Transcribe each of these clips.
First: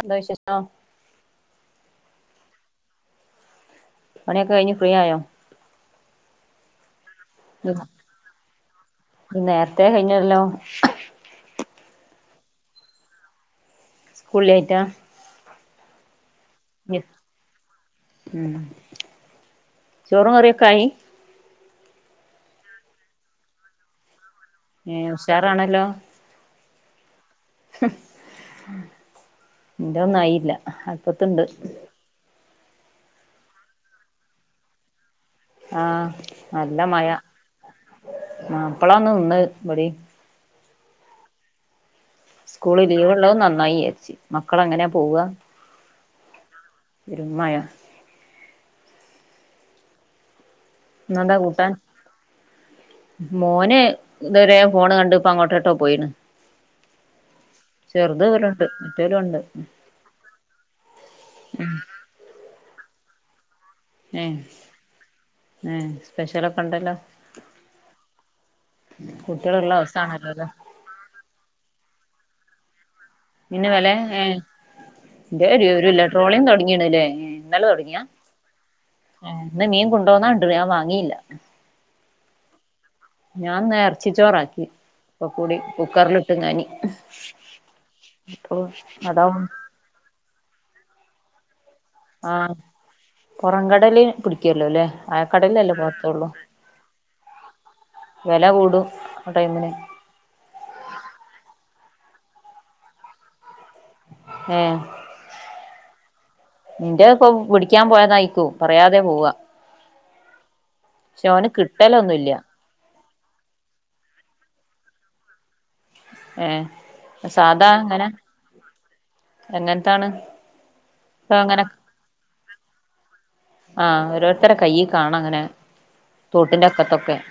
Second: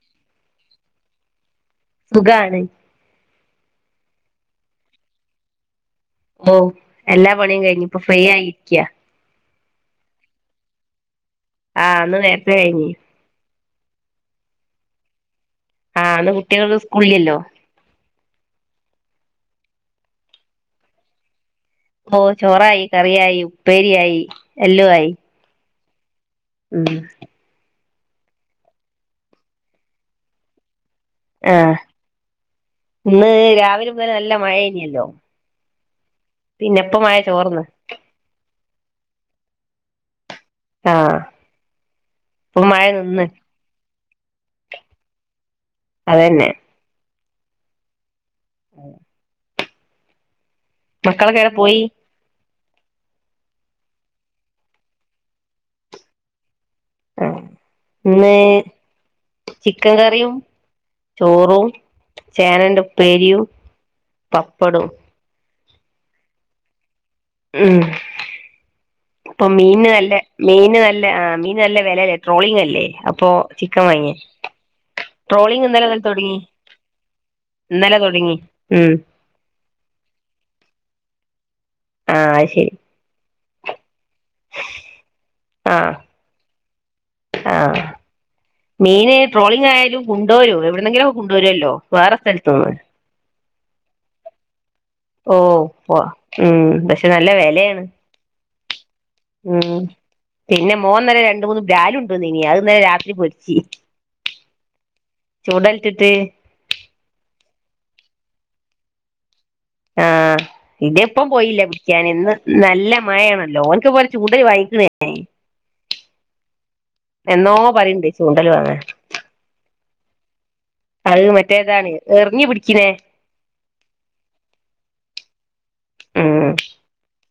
എന്താ വിശേഷം. സുഖാണ്. പണിയൊക്കെ കഴിഞ്ഞ് ഫ്രീ ആയോ. ഓ, എല്ലാ പണിയും കഴിഞ്ഞു. ഇപ്പൊ ഫ്രീ ആയിരിക്ക്യാ. നേരത്തെ കഴിഞ്ഞല്ലോ ആഹ്, ഇന്ന് നേരത്തെ കഴി [unintelligible] സ്കൂളില്ലായിട്ടാ ആഹ ഇന്ന് കുട്ടികൾ സ്കൂളിലല്ലോ [inaudible] ഓ ചോറായി കറിയായി ഉപ്പേരിയായി എല്ലോ ഏ ആയി ഉഷാറാണല്ലോ ഉം എന്റെ ഒന്നുആയില്ല അട്പ്പത്തിണ്ട് ആഹ് ഇന്ന് രാവിലെ മുതല് നല്ല മഴയിനല്ലോ ആഹ നല്ല മഴ ചോർന്ന് പ്പളാന്ന്നിന്നത് പടി ആഹ സ്കൂള് ലീവ് ഉള്ളത് നന്നായി ഏച്ചി മക്കള് എങ്ങനാ നെ പോവുക അതന്നെ ഒരുമഴ ആ [inaudible] ഇന്നെന്താ മക്കളോക്കേടെ കൂട്ടാൻ പോയി മോന് ഇതുവരെ ഫോണ് കണ്ട് ഇപ്പ അങ്ങോട്ട് ഇട്ടോ പോയിണ് ആ ചെറുത് ഇന്ന് ഇവലുണ്ട് മറ്റോലും ഉണ്ട് ചിക്കൻ കറിയും ചോറും ചേനന്റെ ഉപ്പരിയും പപ്പടവും അ സ്പെഷ്യലൊക്കെ ഉണ്ടല്ലോ ഉം ഇപ്പം കുട്ടികളുള്ള മീന് നല്ല ദിവസാണല്ലോല്ലേ മീന് നല്ല ആ മീന് നല്ല വിലയാണ് ട്രോളിംങ് അല്ലേ അപ്പൊ മീൻ ചിക്കൻ വില വാങ്ങിയ ഏ ട്രോളിങ് എ ഇന്നലെ ഒരു മുതൽ തുടങ്ങി ലെട്രോളിയം തുടങ്ങിയണല്ലേ ഇന്നലെ തുടങ്ങിയാ തുടങ്ങി ഉം ഇന്ന് മീൻ കൊണ്ടോന്നാ കണ്ട് ഞാൻ വാങ്ങിയില്ല ആഹ അത് ശരി ഞാൻ ഇറച്ചി ചോറാക്കി ഓകകൂടി ആ കുക്കറിലിട്ട്ങ്ങാനി ആ ഇപ്പൊ മീന് അതാവും ട്രോളിങ് ആയാലും കൊണ്ടരോ എവിടെന്നെങ്കിലും കൊണ്ട് വരുമല്ലോ വേറെ ആഹ് സ്ഥലത്തുന്ന് പുറംകടല് പിടിക്കുവല്ലോ അല്ലേ ഓ ആഴക്കടലിലല്ലേ പോ പോവാത്തൊള്ളു. ഉം പക്ഷെ നല്ല വിലയാണ് വില കൂടു ഉം പിന്നെ മോൻ ഇന്നലെ രണ്ടുമൂന്നു ബ്രാല് കൊണ്ടോന്നീനി അത് ഇന്നലെ രാത്രി പൊരിച്ച് ആ ചുണ്ട ഇട്ടിട്ട് ക്കാൻ പോയതായിക്കും പറയാതെ പോവാ. ആ ഇതിപ്പം പക്ഷെ ഓന് പോയില്ല പിടിക്കാൻ കിട്ടലൊന്നുല്ല ഇന്ന്. നല്ല മഴയാണല്ലോ ഓനക്ക് ഇതുപോലെ ചൂടല് വാങ്ങിക്കണേ ഏ എന്നോ സാധാ അങ്ങനെ പറയണ്ട് ചൂണ്ടല് വാങ്ങാൻ എങ്ങനത്താണ് [unintelligible] അത് ഇപ്പ മറ്റേതാണ് അറിഞ്ഞു പിടിക്കണേ ആ ഓരോരുത്തരടെ കൈ കാണാ ഇങ്ങനെ ഉം തോട്ടിന്റെ അറ്റത്തൊക്ക [inaudible]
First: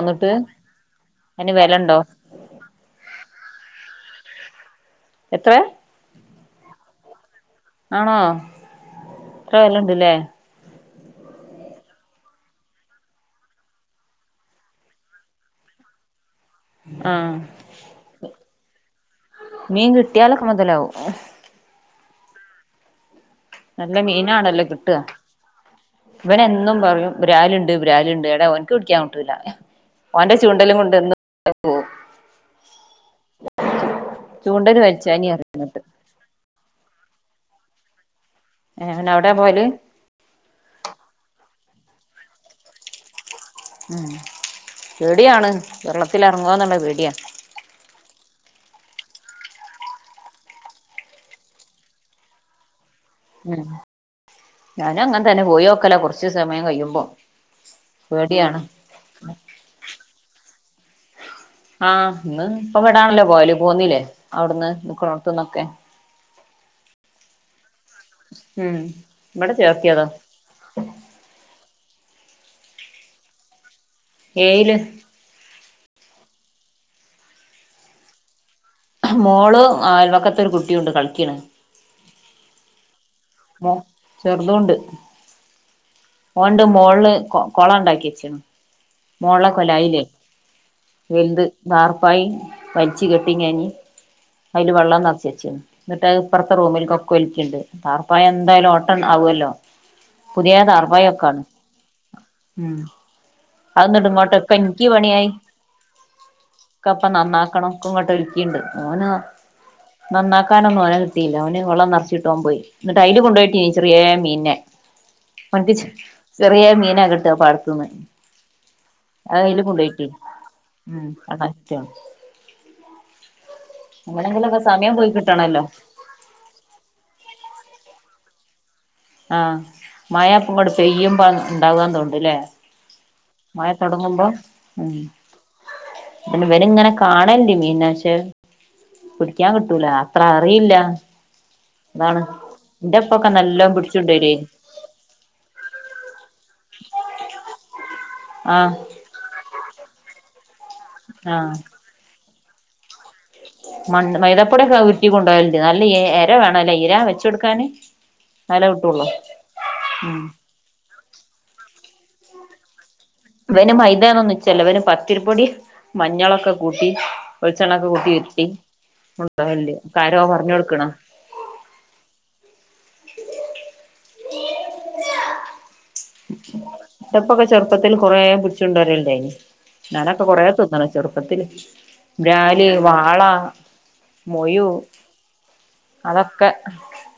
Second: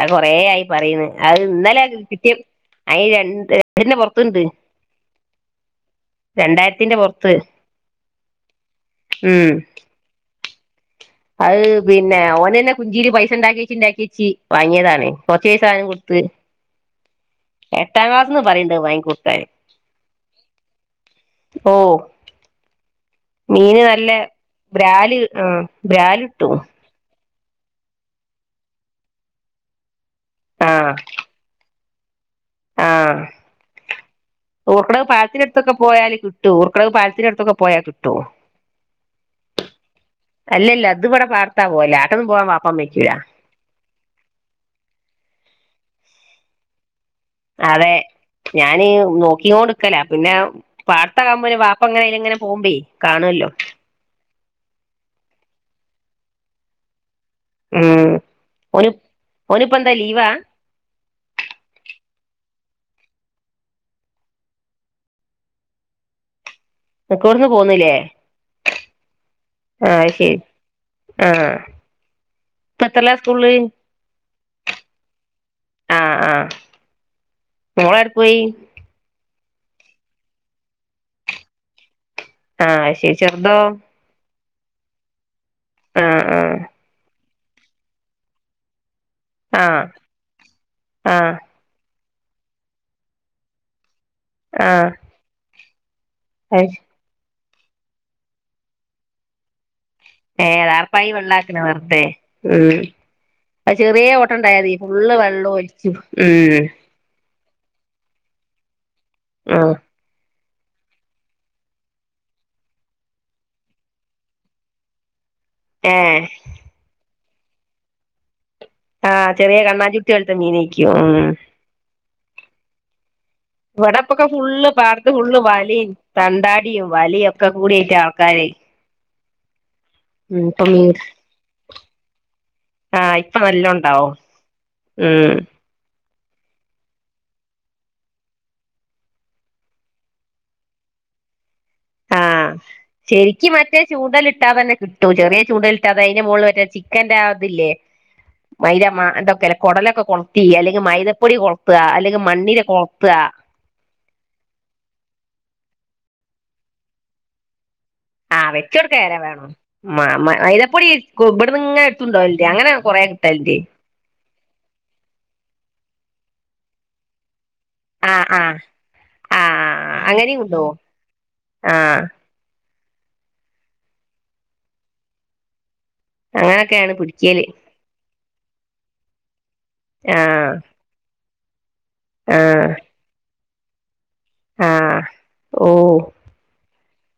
ആ കൊറെ ആയി പറയുന്നു. അത് അതിന് ഇന്നലെ വിലണ്ടോ കിട്ടിയപ്പ് അയ്ന് രണ്ട് ഏഴിന്റെ പുറത്ത് ത്തണ്ട് എത്ര രണ്ടായിരത്തിന്റെ പുറത്ത് ട്രയല്ണ്ട് ലേ അഹ് പിന്നെ ഓന് തന്നെ കുഞ്ചിയില് പൈസ ഉണ്ടാക്കിവച്ച് ഉണ്ടാക്കിവച്ച് വാങ്ങിയതാണ്. കൊറച്ച് പൈസ ഞാനും കൊടുത്ത് ആഹ് എട്ടാം ക്ലാസ്ന്ന് പറയണ്ട് വാങ്ങിക്കൊ മീൻ കിട്ടിയാലൊക്കെ മുതലാവും. ഓ നല്ല മീനാണല്ലോ കിട്ടാ. ബ്രാല് ആ ബ്രാല് കിട്ടും ഇവനെന്നും പറയും ബ്രാലുണ്ട് ബ്രാലുണ്ട് ഏടേ ഓനക്ക് പിടിക്കാൻ കിട്ടൂല ഓന്റെ ചൂണ്ട ആ എല്ലാം കൊണ്ട്ന്ന് പോവും. ആ ചൂണ്ടല് ഊർക്കടവ് വലിച്ചാനി പറയും പാലത്തിനടുത്തൊക്കെ എന്നിട്ട് പോയാല് കിട്ടോ ഊർക്കടവ് പാലത്തിനടുത്ത് ത്തൊക്കെ പോയാ കിട്ടോ ഏ അവനവിടെ പോയ്ല് അല്ലല്ല ഇത് ഇവ്ടെ പാടത്താ പോവല് ആട്ടൊന്നും പോവാൻ വാപ്പാമ്മയ്ക്യൂല. ഉം പേടിയാണ് വെള്ളത്തിലർങ്ങോ ന്ന്ള്ള പേട്യായാ. അതെ ഞാന് നോക്കിയോണ്ട്ക്കാലാ പിന്നെ പാട്ത്താവുമ്പൊര് വാപ്പങ്ങനെ അയ്ലങ്ങനെ പോവുംമ്പേ കാണൊല്ലോ ഉം ഞാനും അങ്ങൻതന്നെ പോയോക്കലാ കൊർച്ച് സമയം കയ്യുമ്പോ ഉം ഓന് ഓനിപ്പെന്താ ലീവാ ആ ഇന്ന് ഇപ്പൊവിടാണലോ പോവ്‌ല് പോന്നില്ലേ അവ്ട്ന്ന് നിക്ക്ണോട്ത്ത്ന്നൊക്കെ. നിക്ക്ണോട്ത്ത്ന്ന് പോന്ന്ല്ലേ ഉം ഇവിടെ ചേർത്തിയതാ അഹ്ശരി ആ ആ ഇപ്പത്രേലാ സ്കൂൾള്ള് ഏയ്ല് ആ ആ മോള് ഏട് പോയി മോള് അയൽവക്കത്തൊരു കുട്ടിയുണ്ട് കളിക്ക്ണ് ആ അഹ്‌ശെരി ചെർതോ ചെർതുണ്ട് ആഹ് ഓണ്ട് മോള്ള് കൊ കൊളം ഇണ്ടാക്കിച്ചേണ്. മോൾളെ ആഹ് കൊലായിലെ വെൽത് ആഹ് വാർ പായ് വൽച്ച് കെട്ടി ഞാൻ അയ്ല് ആഹ് വളളം നെർച്ചച്ചീണ് ന്നിട്ട് അഹ് ഇപ്പർത്തെ അത് ശ റൂമിൽ കൊക്കെ ഒലിക്കിണ്ട് ടാർപ്പായ എന്തായാലും ഓട്ട ആവോല്ലോ. പുതിയതാർ പൈ വെള്ളാക്ക്ണ വെർതെ ഉം അത് അഹ്‌ന്നട്ട് ചെറിയ ഇങ്ങോട്ട്ക്ക് ഓട്ടണ്ടായാതി ഇൻക്കി ഫുള്ള് പണ്യായി വെള്ളം ഒലിച്ചു ഉം ക്കെ ഇപ്പെ നന്നാ ക്കണം ഒക്കെങ്ങട്ട് ഒൽക്കിണ്ട് ഓന് ആഹ് നന്നാ ക്കാനൊന്നും ഓനെ കിട്ടീല്ല ഓന് വള്ളം നെർച്ചിട്ട് ഓൻ പോയി എന്നിട്ട് അയ്ല് കൊണ്ടോയിടീനി ചെറീയേ മീൻനേ [unintelligible] ഏഹ് ചെറിയാ മീനാ കിട്ട പാടത്ത്ന്ന് ആഹ് അ ചെറിയ അയില് കൊണ്ടു പോയി കണ്ണാഞ്ചുട്ടി പോലത്തെ മീനേക്കും ഉം ഇട്ടേ ഇപ്പാടപ്പൊക്കെ ഫുള്ളും പാട്ത്ത് ഫുള്ള് കിട്ടണല്ലോ വലിം തണ്ടാടീം വലിം ഒക്കെ കൂടി ആയിട്ട് ആ. കഴി ആ മഴപ്പട് പെയ്പോ ഇണ്ടാവാന്ന് തോന്ന്ണ്ടല്ലേ? ആഹ് ഇപ്പൊ നല്ല ഉണ്ടാവും മയത്തൊടങ്ങുമ്പോ ഉം. പിന്നെ ഇവര് ഇങ്ങനെ കാണല്ണ്ട് മീനാ പക്ഷെ? പിടിക്യാൻ കിട്ടൂല അത്ര അറിയൂല്ല അതാണ്. എന്റെപ്പൊക്കെ ചെരിക്ക് നല്ലോം മറ്റേ ചൂണ്ടല് പിടിച്ചോണ്ടരേനി ഇട്ടാതന്നെ ക്‌ട്ടും ചെറിയ ചൂണ്ടലിട്ടാതെന്നെ അയ്ന്റെ മോള് മറ്റേ ചിക്കന്റെ അത് ലെ മൈ ആഹ് [unintelligible] ഇന്തൊക്കെല്ലെ കൊടലൊക്കെ കൊൾത്തി എല്ലെങ്കി മൈതപ്പൊടി ആഹ് കൊൾത്ത അല്ലെങ്കി മണ്ണിരകൊൾത്ത. മണ്ണ് മൈതാപ്പൊട്യാക്കെ ഉര്റ്റി കൊണ്ടോല്ണ്ട് നല്ല ഏ ഏ ഏര ഇര വേണല്ലേ വെച്ച് കൊടുക്കാന്. ആ എന്നാലേ വെച്ചൊട്ക്കാൻ കിട്ടുള്ളൂ ഏര വേണം മ ഉം മ മൈദപൊടി കു ഇപ്ടെന്ന്ങ്ങനെ ത്ണ്ടോല്ണ്ട് അങ്ങനെ കൊറേ ഇവന് മൈദേതൊന്നും നിച്ചല്ല ഇവന് പത്തിരിപ്പൊടി മഞ്ഞളൊക്കെ കൂട്ടി വെൾച്ചണ്ണൊക്കെ കൂട്ടി ആഹ് ഉര്ട്ടി ആഹ് കൊടോവൽണ്ട് ആഹ് ക്കാരോ അങ്ങനെയും കൊണ്ടോവും പർഞ്ഞട്ക്ക്ണ. [inaudible] ആഹ് അങ്ങനൊക്കെയാണ് ന്റപ്പൊക്കെ പിടിക്കല് ചെർപ്പത്തിൽ കൊറെ പിട്ച്ചൊടര്ല്ടായ്നി. ഞാനൊക്കെ കൊറെ ആഹ് തിന്ന്ണ് ചെർപ്പത്തില് ആഹ് [unintelligible] വാള മൊഴു ആഹ് ഓ അതൊക്കെ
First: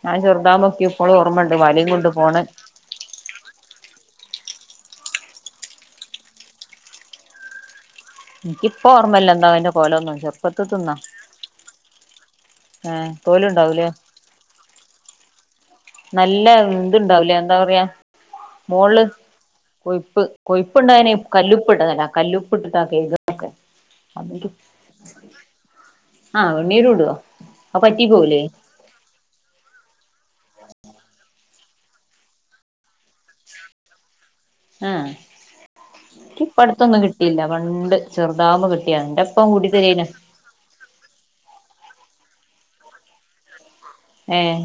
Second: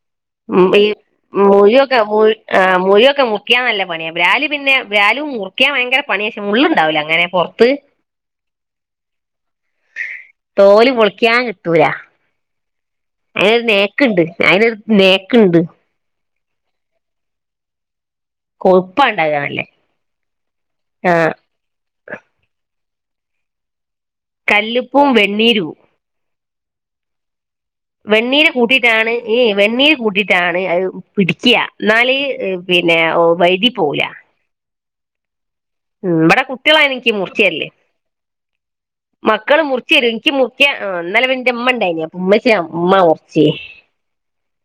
ഞാൻ ഉം ചെറുതാവുമ്പൊക്കെ ഈ ഇപ്പളും ഓർമ്മണ്ട് വലിം മുഴിയൊക്കെ കൊണ്ട് പോണെ ആമുഴിയൊക്കെ മുർക്യാൻ നല്ല പണ്യാ [unintelligible] പിന്നെ വ്യാലും മുർക്യാൻ ഭയങ്കര പണിയക്ഷെ മുള്ള് ഇണ്ടാവല്ല ങ്ങനെ പൊർത്ത്. ഇൻക്കിപ്പോ ഓർമ്മല്ല എന്താ അയ്ന്റെ കോലൊന്നും ചെർപ്പത്ത് തോല് തിന്നാ. ഏഹ് അയ്നൊരു തോലുണ്ടാവൂലേ നേക്ക്ണ്ട് അയ്നൊരു നേക്ക്ണ്ട്. നല്ല ഇത്ണ്ടാവുലേ എന്താ പറയാ. കൊഴുപ്പാ മോളിൽ ഇണ്ടാകാ നല്ലേ കൊയിപ്പ് കൊയിപ്പ്ണ്ടായനെ ആഹ് കല്ലുപ്പിട്ടത് നല്ലതാ കല്ലുപ്പിട്ട്. [unintelligible] കോകെ. കല്ലുപ്പും വെണ്ണീരു. ആ വെണ്ണീര് ഇടോ. വെണ്ണീര് കൂട്ടിയിട്ടാണ് ഈ വെണ്ണീര് കൂട്ട ട്ടാണ് പിടിക്കുക എന്നാല് പിന്നെ വൈതി പോവൂല. ആഹ. ഉം ഇക്ക് ഇവിടെ കുട്ടികളാ ഇിപ്പടത്തൊന്നും എനിക്ക് മുറിച്ച് കിട്ടിയില്ല തരല് പണ്ട് ചെറുതാവുന്പ കിട്ടിയാ ഇന്നെപ്പ കൂടി തരേന. ആ ഇന്നലെ പിന്നെ ഇന്റെ ഇമ്മ ഇൻ ണ്ടായിന് അപ്പ ഇമ്മച്ച ഇമ്മ മുറിച്ച്. ഏഹ്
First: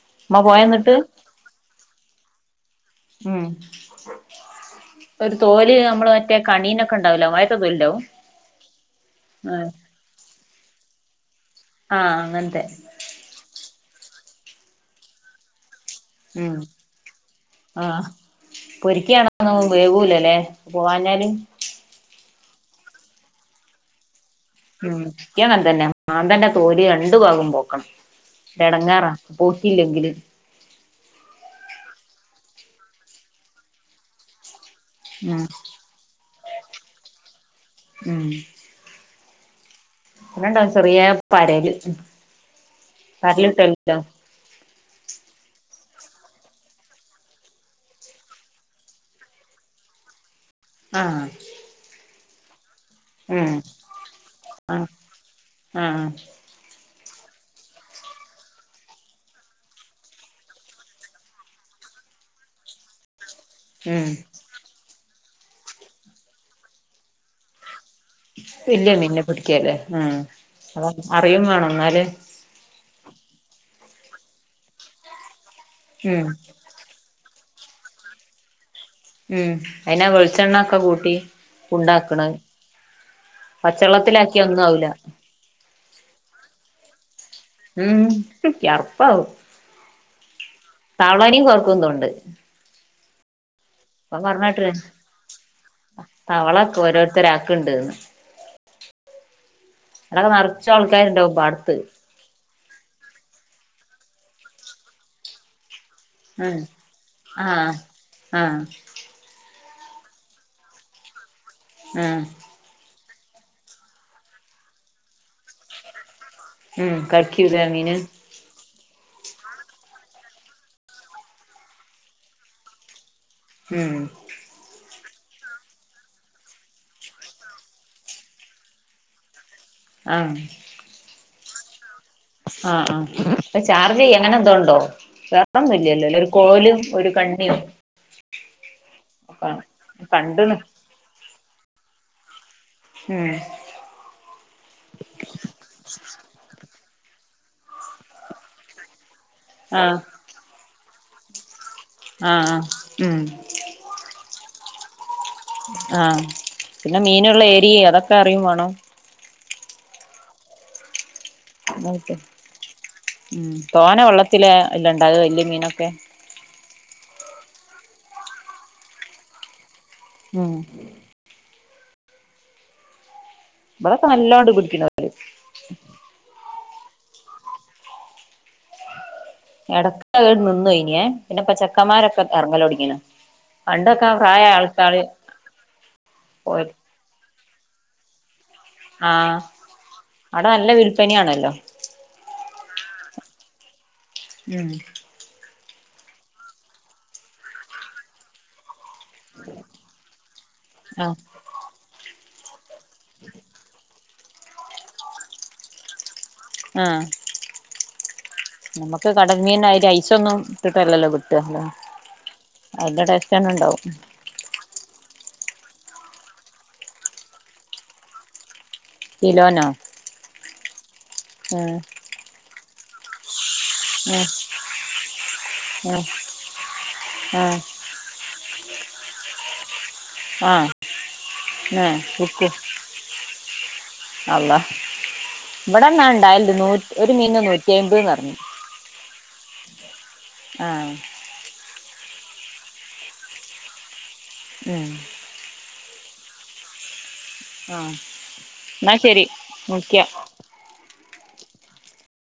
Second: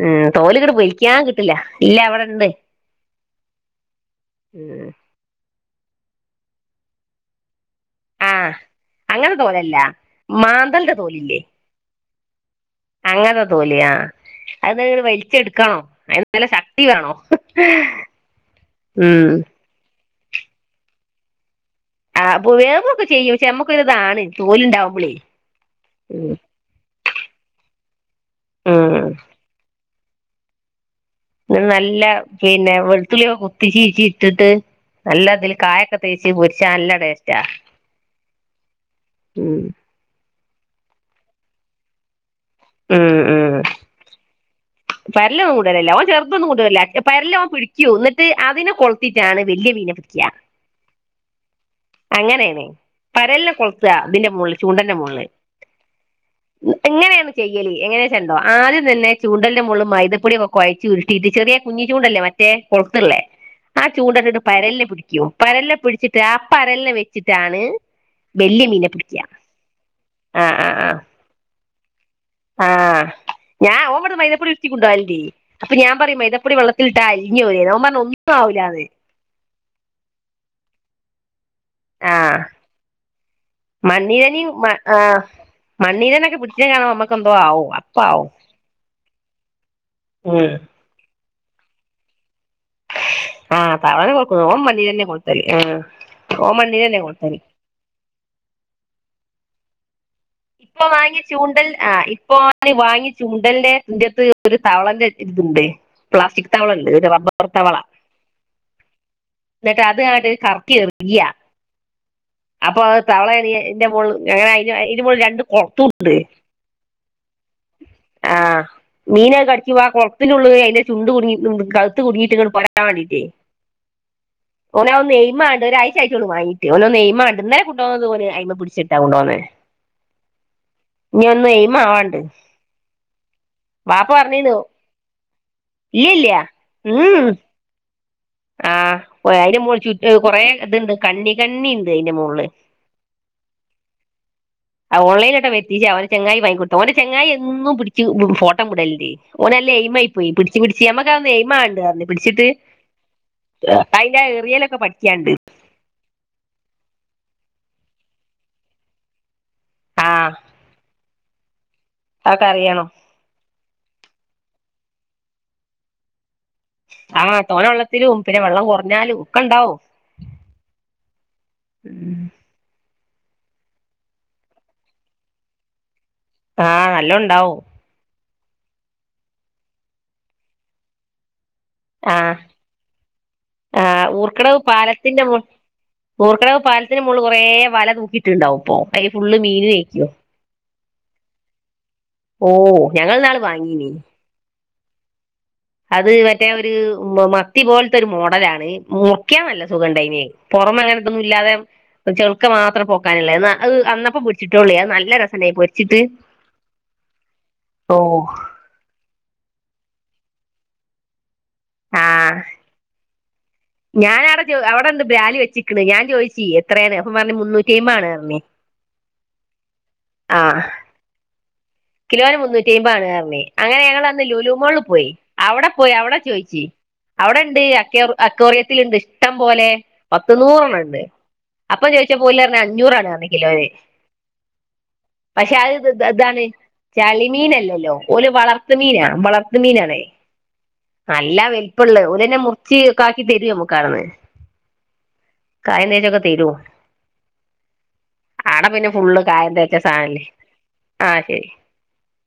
ഉം ഉമ്മ പോയോ തോലിക്കിട്ട് എന്നിട്ട് പൊളിക്കാൻ കിട്ടില്ല ഇല്ല അവിടെ ഇണ്ട്. ഉം ഉം. ഒരു തോല് നമ്മള് മറ്റേ കണീനൊക്കെണ്ടാവലോ വ ആഹ അങ്ങനെ ആഹ് തോലല്ല മാന്തലിന്റെ തോൽയില്ലേ? ആഹ അങ്ങനത്തെ. ല്ല അത് വലിച്ചെടുക്കണം. അതിന്ന് നല്ല ഉം ശക്തി വേണം ആഹ് ഉം. അല്ലെ പോവാഞ്ഞാൽ. ആ അപ്പ വേവ് ഒക്കെ ചെയ്യും പക്ഷെ നമ്മുക്ക് ഒരുഇതാണ്. ഉം യിക്കും അങ്ങനെ തന്നെ മാന്തൽന്റെതോൽ രണ്ടു ഭാഗം പോക്കണം. ഉം ഏടങ്ങാറാ പോങ്കില്ലെങ്കില്. നല്ല പിന്നെ വെളുത്തുള്ളിയൊക്കെ കുത്തി ചീചിച്ചി ഇട്ടിട്ട്. നല്ല ഉം ഇതിൽ കായഒക്കെ തേച്ച് പൊരിച്ചാ നല്ല ടേസ്റ്റാ. ഉം ഉം പിന്നണ്ടാവും ചെറിയ പരല് ഉം പരൽ കിട്ടലുണ്ടോ? പരലൊുകൊട്ടാലില്ല ചെറുതൊന്നും കൊണ്ടാലില്ല പരല് അവൻ പിടിക്കും എന്നിട്ട് അതിനെ കൊളുത്തിട്ടാണ് വലിയ മീ നെപിടിക്ക. ആഹ അങ്ങനെണ് പരലിനെ കൊൾതാ ഇ തിന്റെ മോളില് ആഹ് ചൂണ്ടന്റെ മോളില് ആഹ് ഇങ്ങനെയേണ് ചെയ്യല് എങ്ങനെചെ ണ്ടോ ആദ്യം തന്നെ ചൂണ്ടലിന്റെ മോളിൽ മൈതപ്പൊടിയൊക്കെ കുഴച്ച് ഉരുട്ടിടറ്റ് ചെറിയെ കുഞ് ഇചുണ്ടല്ലേ മറ്റേ കൊളത്ള്ളേ? ആ ഉം ചൂണ്ടട്ട്ട്ട് പരലിനെ പിടിക്കൂ പരലിനെ പിടിചിട്ട് അ പരലിനെ വെച്ചിട്ടാണ് വലിയ വെല്ല്യ പിടിക്കുക മീനെ പിടിക്കല്ലേ മം ആ അ അറിയും വേണം ഇന്നാലെ ആഹ് ഞാൻ ഓവാട്ന്ന് മൈതപ്പൊടി ഉർട്ടി കൊണ്ടവലിണ്ട് അപ്പൊ ഞാൻ പറയും ഉം മൈതപ്പൊടി വെള്ളത്തിലിട്ടാ അളിഞ്ഞ [unintelligible] ഓൻ പറഞ്ഞു ഒട്ടും ആവൂലാന്ന്. മം അയിനാ വെളിച്ചെണ്ണോക്കെ കൂട്ടി ഉണ്ടാക്കണ് ആഹ് പച്ചവെള്ളത്തിലാക്കിയ മണ്ണിരനിം ഒന്നും മ ആവൂല ആ മണ്ണീരനൊക്കെ പിടിച്ച അമ്മക്കെന്തോ ആവോ അപ്പ ഉം ആവും. യർപ്പാവും മം അവളനിം കൊർക്കും തോണ്ട് [inaudible] ആ തവളെന്നെ കോകുല്ല ഓൻ മ ണ്ണീരന്നെ കൊടുത്തല് ആ ഓൻ തവള മ്മണ്ണീരന്നെ കൊടുത്തല് ഓരോരുത്തരാക്ക്ണ്ട്ന്ന് [inaudible] അതൊക്കെ നറച്ചും ഇപ്പൊ വാങ്ങിയ ആൾക്കാരുണ്ടാവും ചൂണ്ടൽ പാടത്ത് ആ ഇപ്പോ [unintelligible] വാങ്ങി ചുണ്ടൽന്റെ ഇന്റെടുത്ത് ഒരു തവളന്റെറെ ഇതുണ്ട് പ്ലാസ്റ്റിക് ഉം തവളണ്ട് [unintelligible] റബ്ബർ ആഹ് തവള ആഹ് ന്നട്ട് അതട് കറക്കി എരിയ്യ മം അപ്പൊ അ തവളയണണെ മോൾ അങ്ങന ഇതിന് മോൾ രണ്ട് കൊള ത്തുണ്ട് മം കടക്കിതാ മീന് മീനൊക്ക കടിക്ക്വാ കുളത്തിലുള്ളത് അതിന്റെ ചുണ്ട് കുട്ങ്ങീട്ടും കവുത് കുട് ങ്ങീട്ടും അഹ് പോരാൻ വേണ്ടിട്ടേ മം ഓനാവൊന്ന് എയ്യ്മട്ടെ ഒഴ്ച ആയട്ടോള്ളൂ വാങ്ങീട്ട് ഓനൊന്ന് എയ് മാവട്ടെ ഇന്നലെ കൊണ്ടോന്നത് പോഓ അ്യ്മ പിടിച്ചിട്ടാ കൊണ്ട പോന്നേ ആ ഇനീയൊന്ന് എയ്മാവാണ്ട് ആഹ് ആ അപ്പൊ ചാർജ് ചെയ്യ് അങ്ങനെ പറഞ്ഞിരുന്നു എന്തോണ്ടോ ഇല്ല വെറൊന്നുല്ലല്ലോ ഒരു ഇല്ല കോലും ഒരു ഉം കണ്ണിയും ആ അയിന്റെ ഒക്കാണ് മോൾ ചുറ്റ് കുറെ കണ്ട്ണ് ഇതുണ്ട് കണ്ണി കണ്ണി ഇ ണ്ട് അയിന്റെ മോളില് ഉം ഓൺലൈനായിട്ട വെർതിയെ അവന്റെ ചെങ്ങായി വാങ്ങി കൊട് ഓന്റെ ചെങ്ങായി എന്നും പിടിച് ഫോട്ടം വിടൽണ്ട് ഓനെല്ല ആഹ് എയിമായി പോയി പിടിച് പിടി [unintelligible] എയിമാവണ്ടേ പിടിച്ചിട്ട് ആഹ് ഉം അയിന്റെ ആ എറിയലൊക്കെ പഠിക്ക്യണ്ട്. ആ പിന്നെ മീനുള്ള ഏരിയ അതൊക്കെ അറിയും വാണം ആ അതൊക്കെ അറിയണം [unintelligible] തോന വെള്ള ത്തില് അല്ലേ ഇണ്ടാവ വല്ല്യ മീനൊക്കെ. ആ തോന വെള്ളത്തിലും പിന്നെ വെള്ളം കുറഞ്ഞാലും ഒക്കെ ഇണ്ടാവും ഹ് മം [inaudible] ഇവടൊക്കെ നല്ലോണ്ട് പിടിക്ക്ണോർ. ആ നലൊണ്ടാവും. എടകഹ് നിന്നോയനെ പിന്നെപ്പോ ആ ചെക്കമ്മാരൊക്കെ ഇറങ്ങല് ഒട്ങ്ങീണ് ആ പണ്ടൊക്കെ പ്രായായ ആൾക്കാർ പൂർക്കടവ് പാലത്തിന് മോള്ളിൽ കുറേ വല തൂക്കിയിട്ട്ണ്ടാവും. ആ അവിടെ നല്ല വിൽപ്പനയാണല്ലോ? ഓ ഞങ്ങൾ ന്നാള് വാങ്ങീനി മം അത് മറ്റേ ഒരു മത്തി പോലത്തൊരു മോഡലാണ്. മുറിക്ക്യൻ നല്ല സുഖണ്ടായിനിം പുറമേ അങ്ങനൊന്നും ആഹ് ഇതൊന്നുല്ലാതെ ചെള്ക്ക മാത് അത്ര പോക്കാനില്ല അത് അന്നപ്പോ പൊരിച്ചിട്ടോള്ളേ അഹ് നല്ല രെ സണ്ടായി പൊരിച്ചിട്ട്. ആ ഓ നമ്മുക്ക് കടങ്ങീന്റെ ഐസ ഒന്നും ഇിട്ടല്ലല്ലോ കുട്ട റ്റല അതടക്കണ ഉണ്ടാവും ഞാൻ അവിടെ അവിടെ ബാലി വെച്ചക്ക ഞാൻ ചോദിച്ചി എത്രയാണ് അപ്പം പറഞ്ഞ മുന്നൂറ്റി അ ആാണ് പറഞ്ഞത് കിലോനോ ആം കിലോന് മുന്നൂറ്റി അമ്പ ആണ് കമ്മേ അങ്ങനെ ഞങ്ങ അന്ന് ഉം ലൂലൂ മോളിൽ പോയി അവിടെ പോയി ഉം അവിടെ ചോയിിച്ചു അവിടെ ഇണ്ട് ആഹ് അ അക്ോറിയത്തി ഉണ്ട് ഇഷ്ടം പോലെ പത്ത ആഹ് നൂറണ്ണ്ട് അപ്പൊ ആഹ് ചോദിച്ചാ വിക്ക് പോലഞ്ഞ അഞ്ഞൂറാണ് പറ കിലോ അള്ളാ പക്ഷെ അത് ഇവിടെന്നാ ഇതാണ് ഇണ്ടായല് നൂറ്റി ഒരു മീനിന് നൂറ്റി ചളിമീനല്ലല്ലോ അയ്മ്പത് ഓല പറഞ്ഞു വളർത്ത മീൻ മീന വളത്ത് മീനാണേ ആഹ് നല്ല വ ഇപ്പള്ളേ ഉലനെ മുറിച്ചിക്ക ആാക്കി തരൂ നമ്മു കാണന്ന് ഉം കഴ തേച്ചൊക്കെ തീരുമോ ആഹ് ആടെ പിന്നെ എന്നാ ഫുള്ള് ശരി കായംന്തച്ച വിളിക്കാം സാനല്ലേ ആഹ ശരി